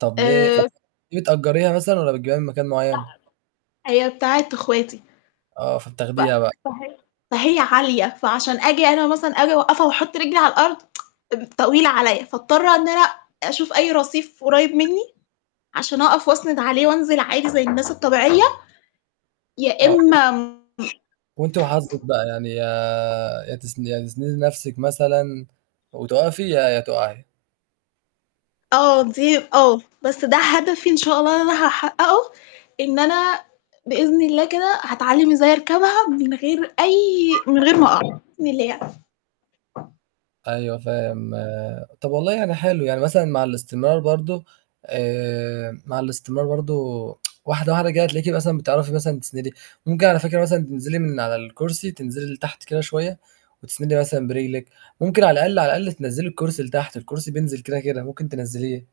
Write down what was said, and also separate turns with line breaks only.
طَب ليه،
آآ
[unintelligible] دي بتأجريها مثلًا والّا بتجيبيها من مكان معين؟
لأ. هي بتاعة أخواتي
آه،
ف
فبتاخديها بقى.
فهي فهي عالية فعشان آجي أنا مثلًا آجي أوقفها وأحط رجلي على الأرض طويلة عليَّ، فأضطر إن أنا أشوف أي رصيف قريِّب مني عشان أقف وأسند عليه وأنزِل عادي زي الناس الطبيعية يا
آه. [unintelligible]
إما
وأنتِ وحظِك بقى، يعني يا يا تس يا تسندي نفْسِك مثلًا وتقفي يا يا تقعي.
آه، دي آه، بس ده هدفي إن شاء الله اللي أنا هاحققه إن أنا بإذن الله كده هاتعلم إزاي أركبها من غير أي من غير ما أقع بإذن الله يعني.
أيوه فاهم طَب والله يعني حلو، يعني مثلًا مع الاستمرار برضو آآ مع الاستمرار برضو واحدة واحدة كده هتلاقيكِ مثلًا بتعرفي مثلًا تسندي، ممكن على فكرة مثلًا تنزِلي من على الكرسي تنزِلي لتحت كده شوية وتسندي مثلًا برجلِك، ممكن على الأقل على الأقل تنزِّلي الكرسي لتحت، الكرسي بينزِل كده كده ممكن تنزِّليه.